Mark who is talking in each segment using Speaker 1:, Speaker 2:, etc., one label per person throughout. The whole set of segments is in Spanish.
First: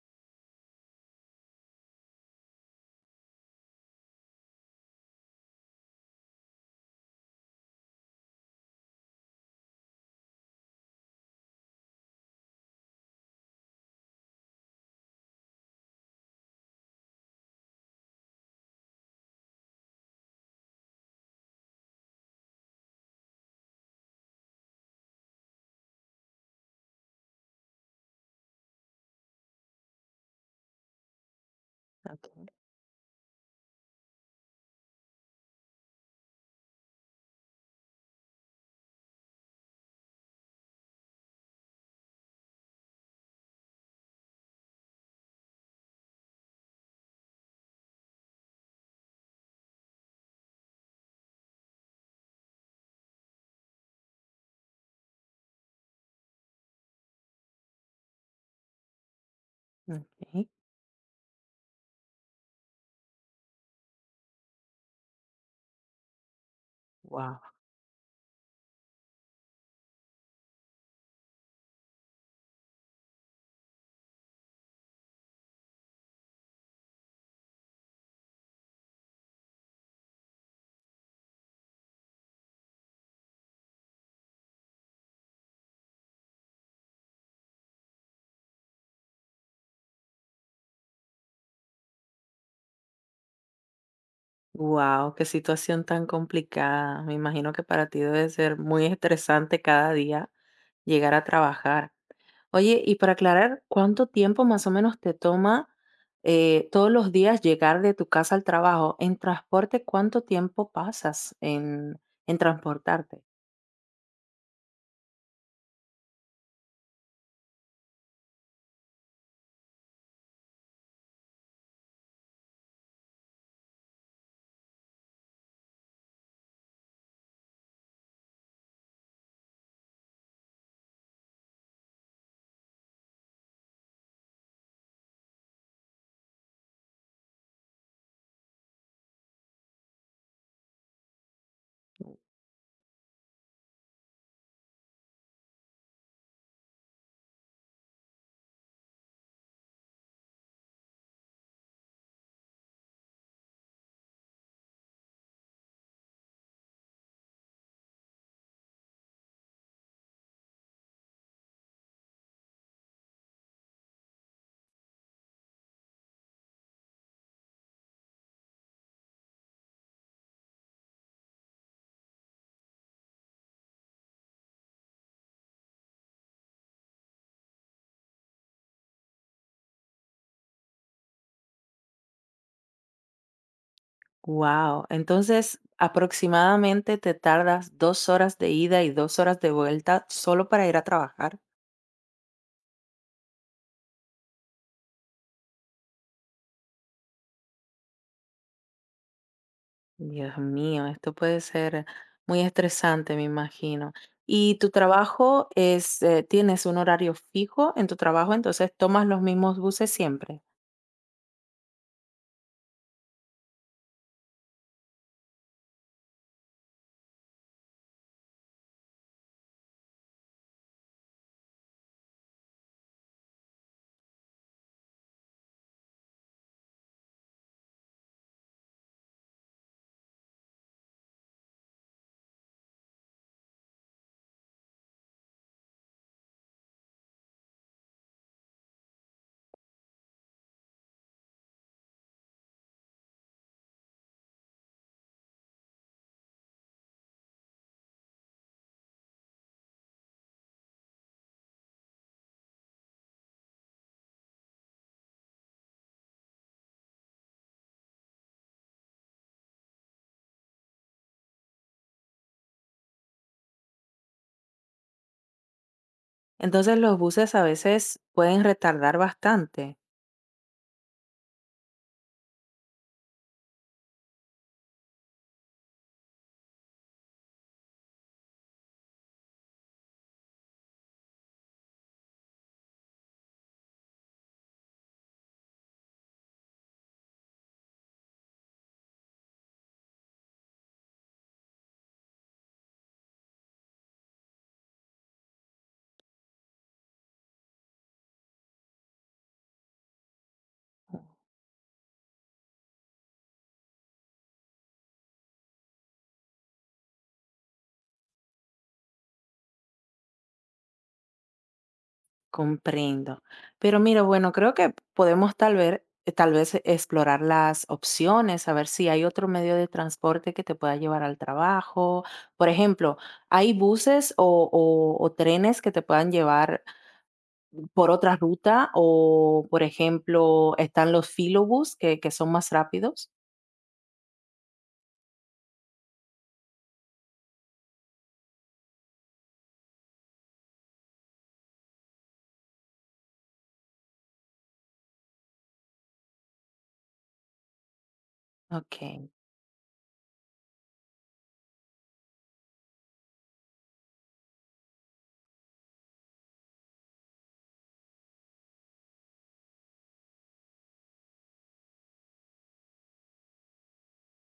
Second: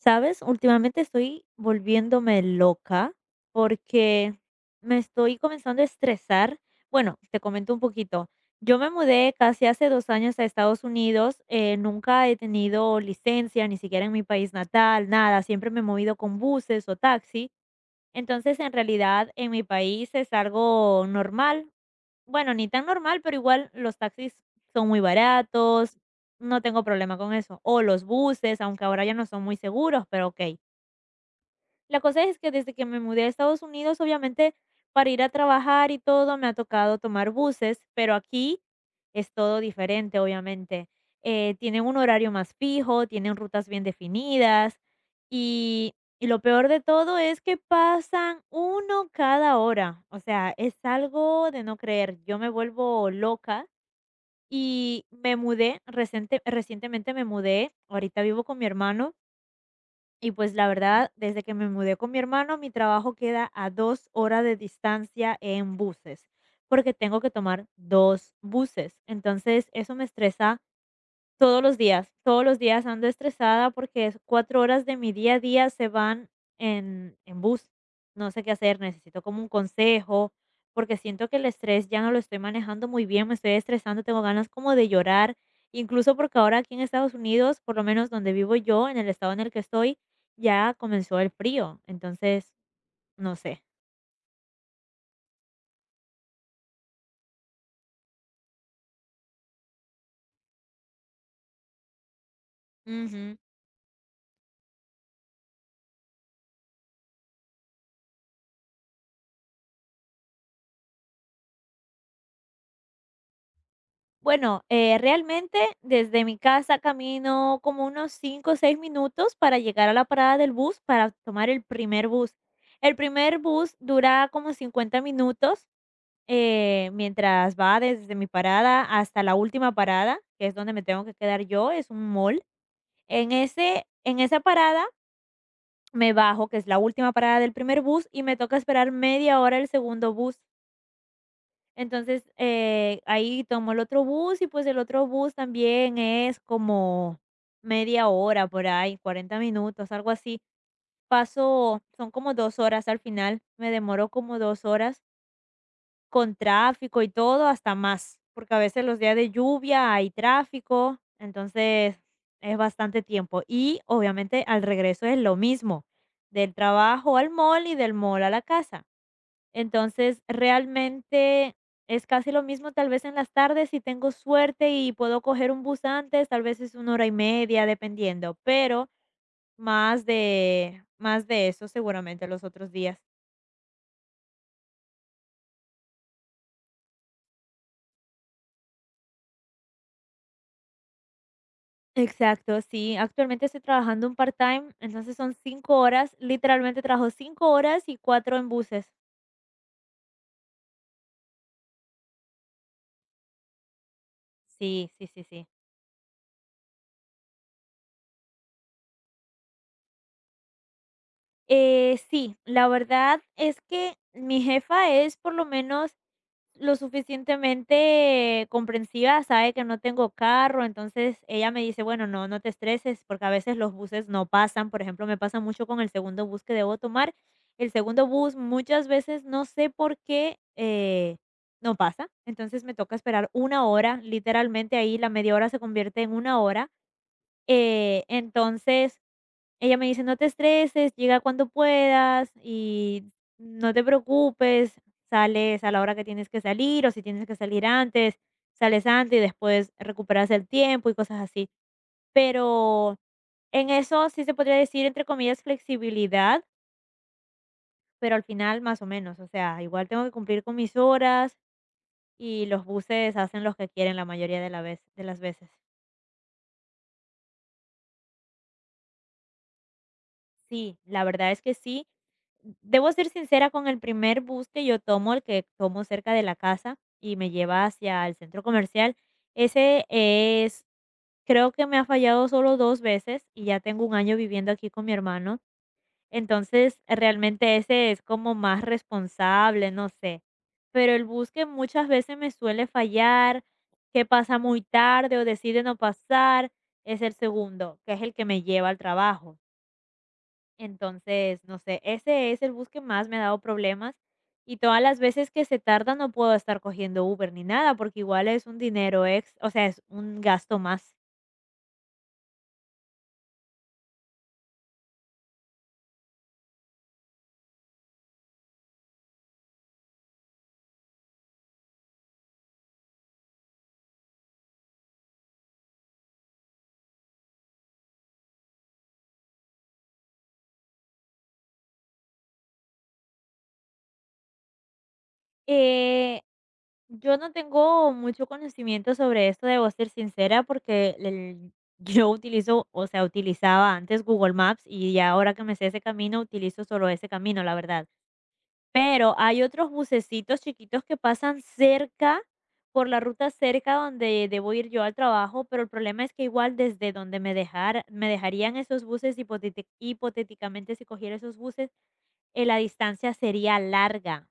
Speaker 1: ¿Sabes? Últimamente estoy volviéndome loca porque me estoy comenzando a estresar. Bueno, te comento un poquito. Yo me mudé casi hace 2 años a Estados Unidos. Nunca he tenido licencia, ni siquiera en mi país natal, nada. Siempre me he movido con buses o taxi. Entonces, en realidad, en mi país es algo normal. Bueno, ni tan normal, pero igual los taxis son muy baratos, no tengo problema con eso. O los buses, aunque ahora ya no son muy seguros, pero ok. La cosa es que desde que me mudé a Estados Unidos, obviamente, para ir a trabajar y todo, me ha tocado tomar buses, pero aquí es todo diferente, obviamente. Tienen un horario más fijo, tienen rutas bien definidas y, y lo peor de todo es que pasan uno cada hora. O sea, es algo de no creer. Yo me vuelvo loca y me mudé, recientemente me mudé, ahorita vivo con mi hermano
Speaker 2: Wow,
Speaker 1: y
Speaker 2: wow,
Speaker 1: pues la verdad, desde que me mudé con mi hermano, mi trabajo queda a 2 horas de distancia en buses, porque tengo que tomar 2 buses. Entonces, eso me estresa todos los días ando estresada porque es 4 horas de mi día a día se van en bus. No sé qué hacer, necesito como un consejo, porque siento que el estrés ya no lo estoy manejando muy bien, me estoy estresando, tengo ganas como de llorar, incluso porque ahora aquí en Estados Unidos, por lo menos donde vivo yo, en el estado en el que estoy, ya comenzó el frío, entonces, no sé.
Speaker 2: qué situación tan complicada. Me imagino que para ti debe ser muy estresante cada día llegar a trabajar. Oye, y para aclarar, ¿cuánto tiempo más o menos te toma, todos los días llegar de tu casa al trabajo? En transporte, ¿cuánto tiempo pasas en transportarte?
Speaker 1: Bueno, realmente desde mi casa camino como unos 5 o 6 minutos para llegar a la parada del bus para tomar el primer bus. El primer bus dura como 50 minutos mientras va desde mi parada hasta la última parada, que es donde me tengo que quedar yo, es un mall. En ese, en esa parada me bajo, que es la última parada del primer bus, y me toca esperar media hora el segundo bus. Entonces, ahí tomo el otro bus y pues el otro bus también es como media hora por ahí, 40 minutos, algo así. Paso, son como 2 horas al final, me demoro como 2 horas con tráfico y todo, hasta más, porque a veces los días de lluvia hay tráfico, entonces es bastante tiempo. Y obviamente al regreso es lo mismo, del trabajo al mall y del mall a la casa. Entonces, realmente es casi lo mismo, tal vez en las tardes, si tengo suerte y puedo coger un bus antes, tal vez es una hora y media, dependiendo, pero más de eso seguramente los otros días.
Speaker 2: Wow, entonces, aproximadamente te tardas 2 horas de ida y 2 horas de vuelta, ¿solo para ir a trabajar?
Speaker 1: Exacto, sí. Actualmente estoy trabajando un part-time, entonces son 5 horas, literalmente trabajo 5 horas y 4 en buses.
Speaker 2: Dios mío, esto puede ser muy estresante, me imagino. ¿Y tu
Speaker 1: Sí, sí, sí, sí.
Speaker 2: trabajo es, tienes un horario fijo en tu trabajo, entonces tomas los mismos buses siempre?
Speaker 1: Sí, la verdad es que mi jefa es por lo menos lo suficientemente comprensiva, sabe que no tengo carro, entonces ella me dice, bueno, no, no te estreses porque a veces los buses no pasan, por ejemplo, me pasa mucho con el segundo bus que debo tomar, el segundo bus muchas veces no sé por qué no pasa, entonces me toca esperar una hora, literalmente ahí la media hora se convierte en una hora, entonces ella me dice: "No te estreses, llega cuando puedas y no te preocupes, sales a la hora que tienes que salir, o si tienes que salir antes, sales antes y después recuperas el tiempo", y cosas así. Pero en eso sí se podría decir, entre comillas, flexibilidad, pero al final más o menos, o sea, igual tengo que cumplir con mis horas y los buses hacen los que quieren la mayoría de la vez de las veces.
Speaker 2: Entonces los buses a veces pueden retardar bastante.
Speaker 1: Sí, la verdad es que sí. Debo ser sincera con el primer bus que yo tomo, el que tomo cerca de la casa y me lleva hacia el centro comercial. Ese es, creo que me ha fallado solo 2 veces y ya tengo un año viviendo aquí con mi hermano. Entonces, realmente ese es como más responsable, no sé. Pero el bus que muchas veces me suele fallar, que pasa muy tarde o decide no pasar, es el segundo, que es el que me lleva al trabajo. Entonces, no sé, ese es el bus que más me ha dado problemas y todas las veces que se tarda no puedo estar cogiendo Uber ni nada porque igual es un dinero ex, o sea, es un gasto más.
Speaker 2: Comprendo. Pero mira, bueno, creo que podemos tal vez explorar las opciones, a ver si hay otro medio de transporte que te pueda llevar al trabajo. Por ejemplo, hay buses o trenes que te puedan llevar por otra ruta o, por ejemplo, están los filobus que son más rápidos.
Speaker 1: Eh, yo no tengo mucho conocimiento sobre esto, debo ser sincera, porque yo utilizo, o sea, utilizaba antes Google Maps y ya ahora que me sé ese camino, utilizo solo ese camino, la verdad.
Speaker 2: Ok,
Speaker 1: Pero hay otros bucecitos chiquitos que pasan cerca, por la ruta cerca donde debo ir yo al trabajo, pero el problema es que igual desde donde me dejar, me dejarían esos buses, hipotéticamente si cogiera esos buses, la distancia sería larga.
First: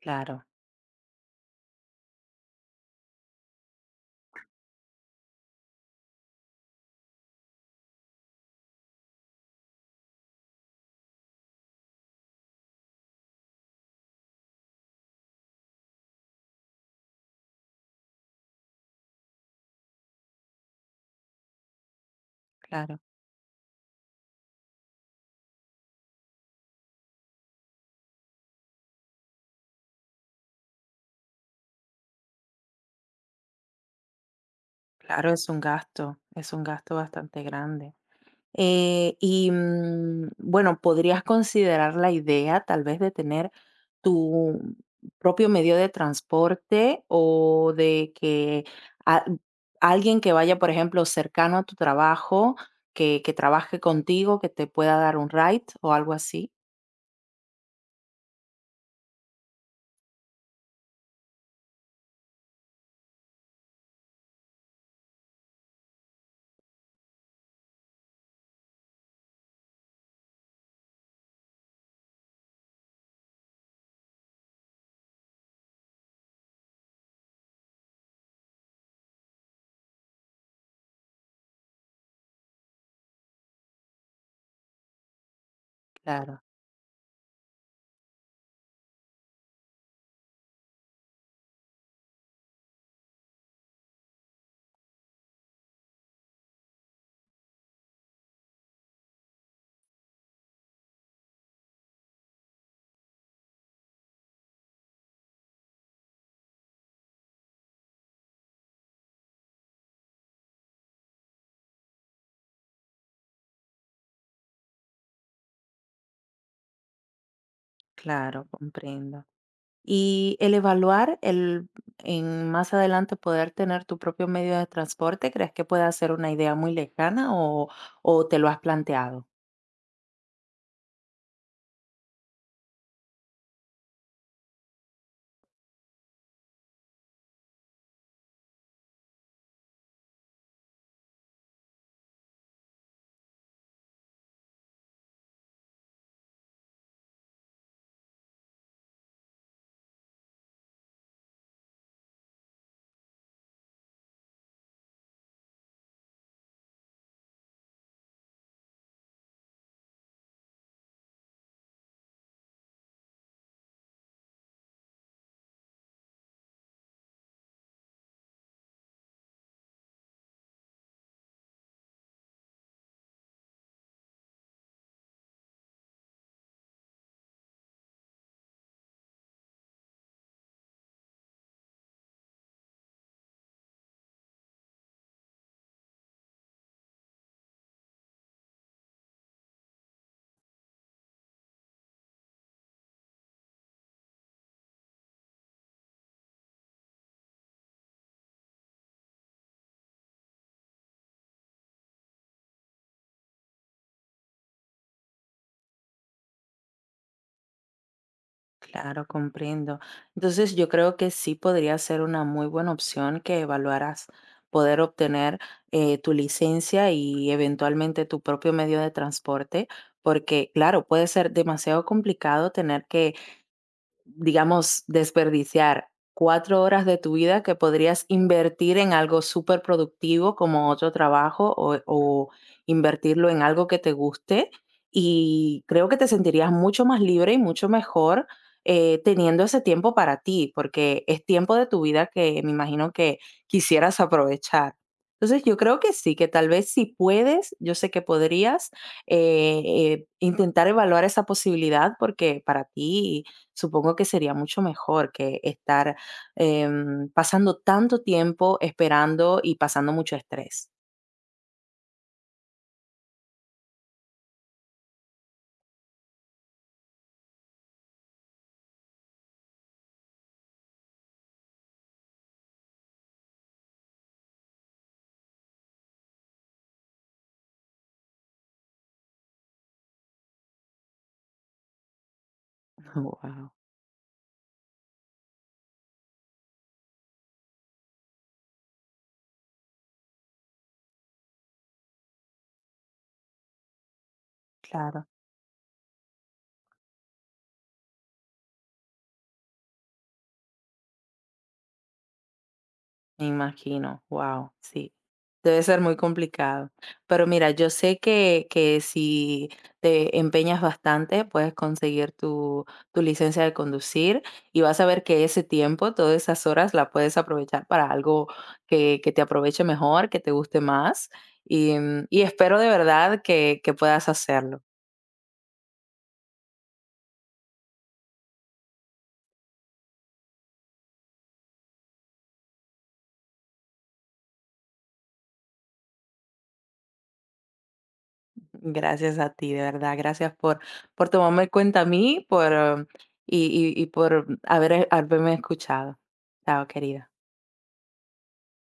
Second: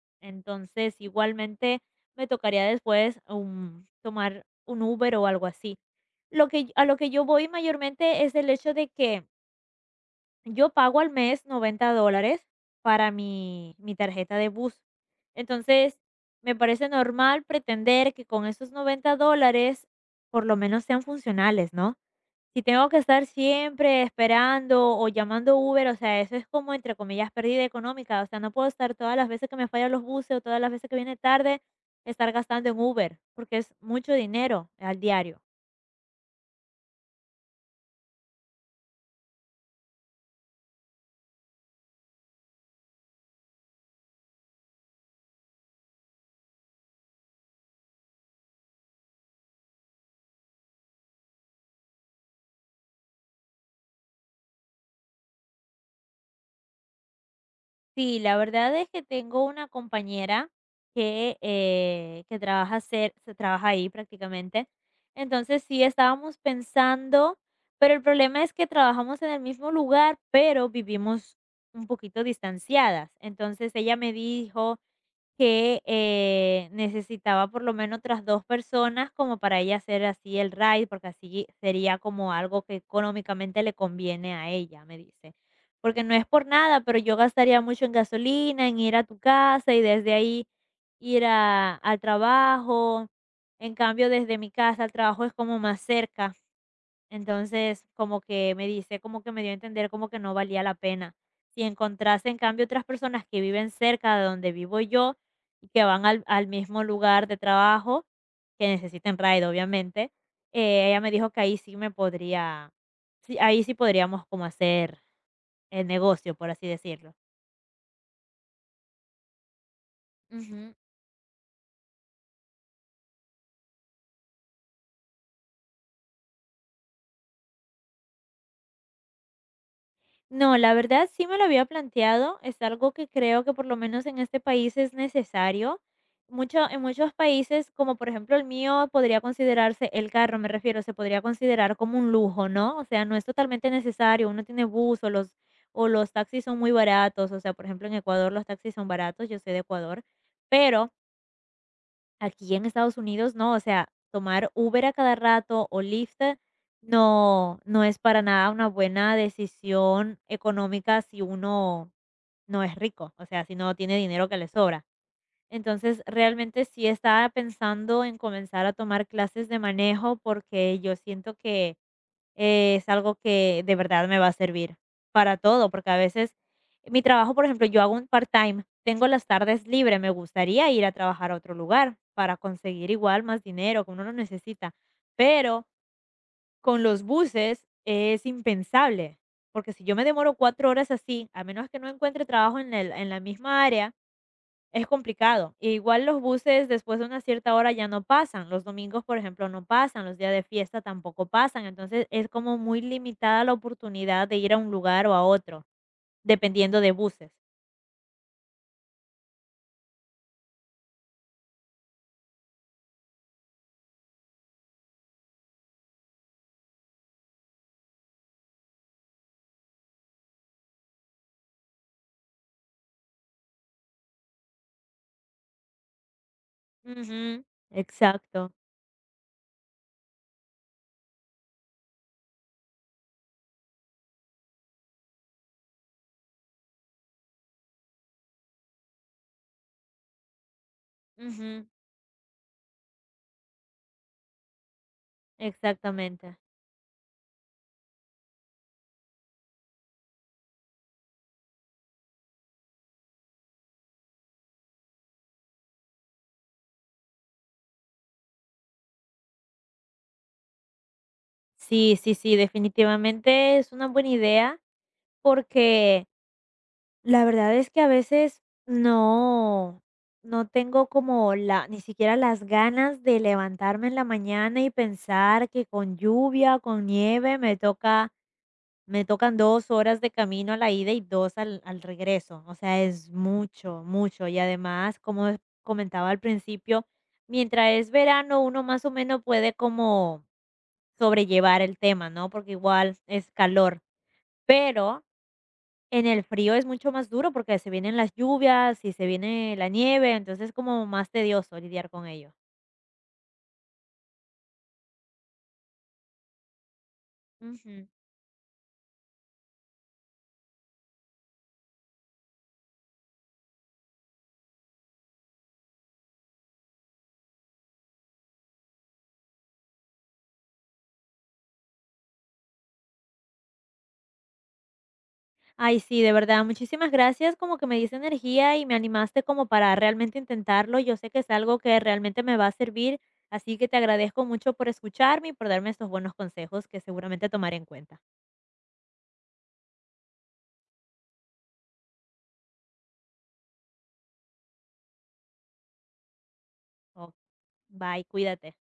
Speaker 2: claro,
Speaker 1: Entonces, igualmente me tocaría después tomar un Uber o algo así. Lo que, a lo que yo voy mayormente es el hecho de que yo pago al mes $90 para mi tarjeta de bus. Entonces, me parece normal pretender que con esos $90, por lo menos sean funcionales, ¿no? Si tengo que
Speaker 2: claro,
Speaker 1: estar siempre esperando o llamando Uber, o sea, eso es como, entre comillas, pérdida económica. O sea, no puedo estar todas las veces que me fallan los buses o todas las veces que viene tarde, estar gastando en Uber, porque es mucho dinero al
Speaker 2: claro,
Speaker 1: diario.
Speaker 2: es un gasto bastante grande. Bueno, podrías considerar la idea tal vez de tener tu propio medio de transporte o de que a- alguien que vaya, por ejemplo, cercano a tu trabajo, que trabaje contigo, que te pueda dar un ride o algo así.
Speaker 1: Sí, la verdad es que tengo una compañera que trabaja, se trabaja ahí prácticamente. Entonces sí estábamos pensando, pero el problema es que trabajamos en el mismo lugar, pero vivimos un poquito distanciadas. Entonces ella me dijo que, necesitaba por lo menos otras 2 personas como para ella hacer así el ride, porque así sería como algo que económicamente le conviene a ella, me dice. Porque no es
Speaker 2: Claro.
Speaker 1: por nada, pero yo gastaría mucho en gasolina, en ir a tu casa y desde ahí ir a al trabajo. En cambio, desde mi casa al trabajo es como más cerca. Entonces, como que me dice, como que me dio a entender como que no valía la pena. Si encontrase, en cambio, otras personas que viven cerca de donde vivo yo y que van al, al mismo lugar de trabajo, que necesiten ride, obviamente, ella me dijo que ahí sí me podría, sí, ahí sí podríamos como hacer el negocio, por así decirlo.
Speaker 2: Claro, comprendo. Y el
Speaker 1: Ujú.
Speaker 2: evaluar el en más adelante poder tener tu propio medio de transporte, ¿crees que pueda ser una idea muy lejana o te lo has planteado?
Speaker 1: No, la verdad sí me lo había planteado, es algo que creo que por lo menos en este país es necesario. Mucho, en muchos países, como por ejemplo el mío, podría considerarse el carro, me refiero, se podría considerar como un lujo, ¿no? O sea, no es totalmente necesario, uno tiene bus o los taxis son muy baratos, o sea, por ejemplo en Ecuador los taxis son baratos, yo soy de Ecuador, pero aquí en Estados Unidos no, o sea, tomar Uber a cada rato o Lyft no, no es para nada una buena decisión económica si uno no es rico, o sea, si no tiene dinero que le sobra. Entonces, realmente sí estaba pensando en comenzar a tomar clases de manejo porque yo siento que es algo que de verdad me va a servir para todo, porque a veces mi trabajo, por ejemplo, yo hago un part-time, tengo las tardes libres, me gustaría ir a trabajar a otro lugar para conseguir igual más dinero que uno no necesita, pero con los buses es impensable, porque si yo me demoro 4 horas así, a menos que no encuentre trabajo en el- en la misma área, es complicado. E igual los buses después de una cierta hora ya no pasan. Los domingos, por ejemplo, no pasan. Los días de fiesta tampoco pasan. Entonces es como muy limitada la oportunidad de ir a un lugar o a otro, dependiendo de buses.
Speaker 2: Claro, comprendo. Entonces yo creo que sí podría ser una muy buena opción que evaluaras poder obtener tu licencia y eventualmente tu propio medio de transporte, porque claro, puede ser demasiado complicado tener que digamos, desperdiciar 4 horas de tu vida
Speaker 1: Ujú,
Speaker 2: que podrías
Speaker 1: exacto.
Speaker 2: invertir en algo superproductivo como otro trabajo o invertirlo en algo que te guste, y creo que te sentirías mucho más libre y mucho mejor, teniendo ese tiempo para ti, porque es tiempo de
Speaker 1: Ujú,
Speaker 2: tu vida que me imagino que quisieras aprovechar. Entonces, yo creo que sí, que
Speaker 1: exactamente.
Speaker 2: tal vez si puedes, yo sé que podrías, intentar evaluar esa posibilidad porque para ti supongo que sería mucho mejor que estar, pasando tanto tiempo esperando y pasando mucho estrés.
Speaker 1: Sí, sí, sí, definitivamente es una buena idea porque la verdad es que a veces no, no tengo como la, ni siquiera las ganas de levantarme en la mañana y pensar que con lluvia, con nieve, me toca, me tocan 2 horas de camino a la ida y dos al, al regreso. O sea, es
Speaker 2: Guau,
Speaker 1: mucho, mucho. Y además, como comentaba al principio, mientras es verano, uno más o menos puede como sobrellevar el tema, ¿no? Porque igual es calor. Pero
Speaker 2: claro.
Speaker 1: en el frío es mucho más duro porque se vienen las lluvias y se viene la nieve, entonces es como más tedioso lidiar con ello.
Speaker 2: Me imagino, wow, sí. Debe ser muy complicado. Pero mira, yo
Speaker 1: Ujú.
Speaker 2: sé que si te empeñas bastante, puedes conseguir tu licencia de conducir y vas a ver que ese tiempo, todas esas horas, la puedes aprovechar para algo que te aproveche mejor, que te guste más. Y, y espero de verdad que puedas hacerlo.
Speaker 1: Ay, sí, de verdad, muchísimas gracias, como que me diste energía y me animaste como para realmente intentarlo. Yo sé que es algo que realmente me va a servir, así que te agradezco mucho por escucharme y por darme estos buenos consejos que seguramente tomaré en cuenta.
Speaker 2: Gracias a ti, de verdad. Gracias por tomarme en cuenta a mí por, y por haberme escuchado. Chao, querida.
Speaker 1: Ok, bye, cuídate.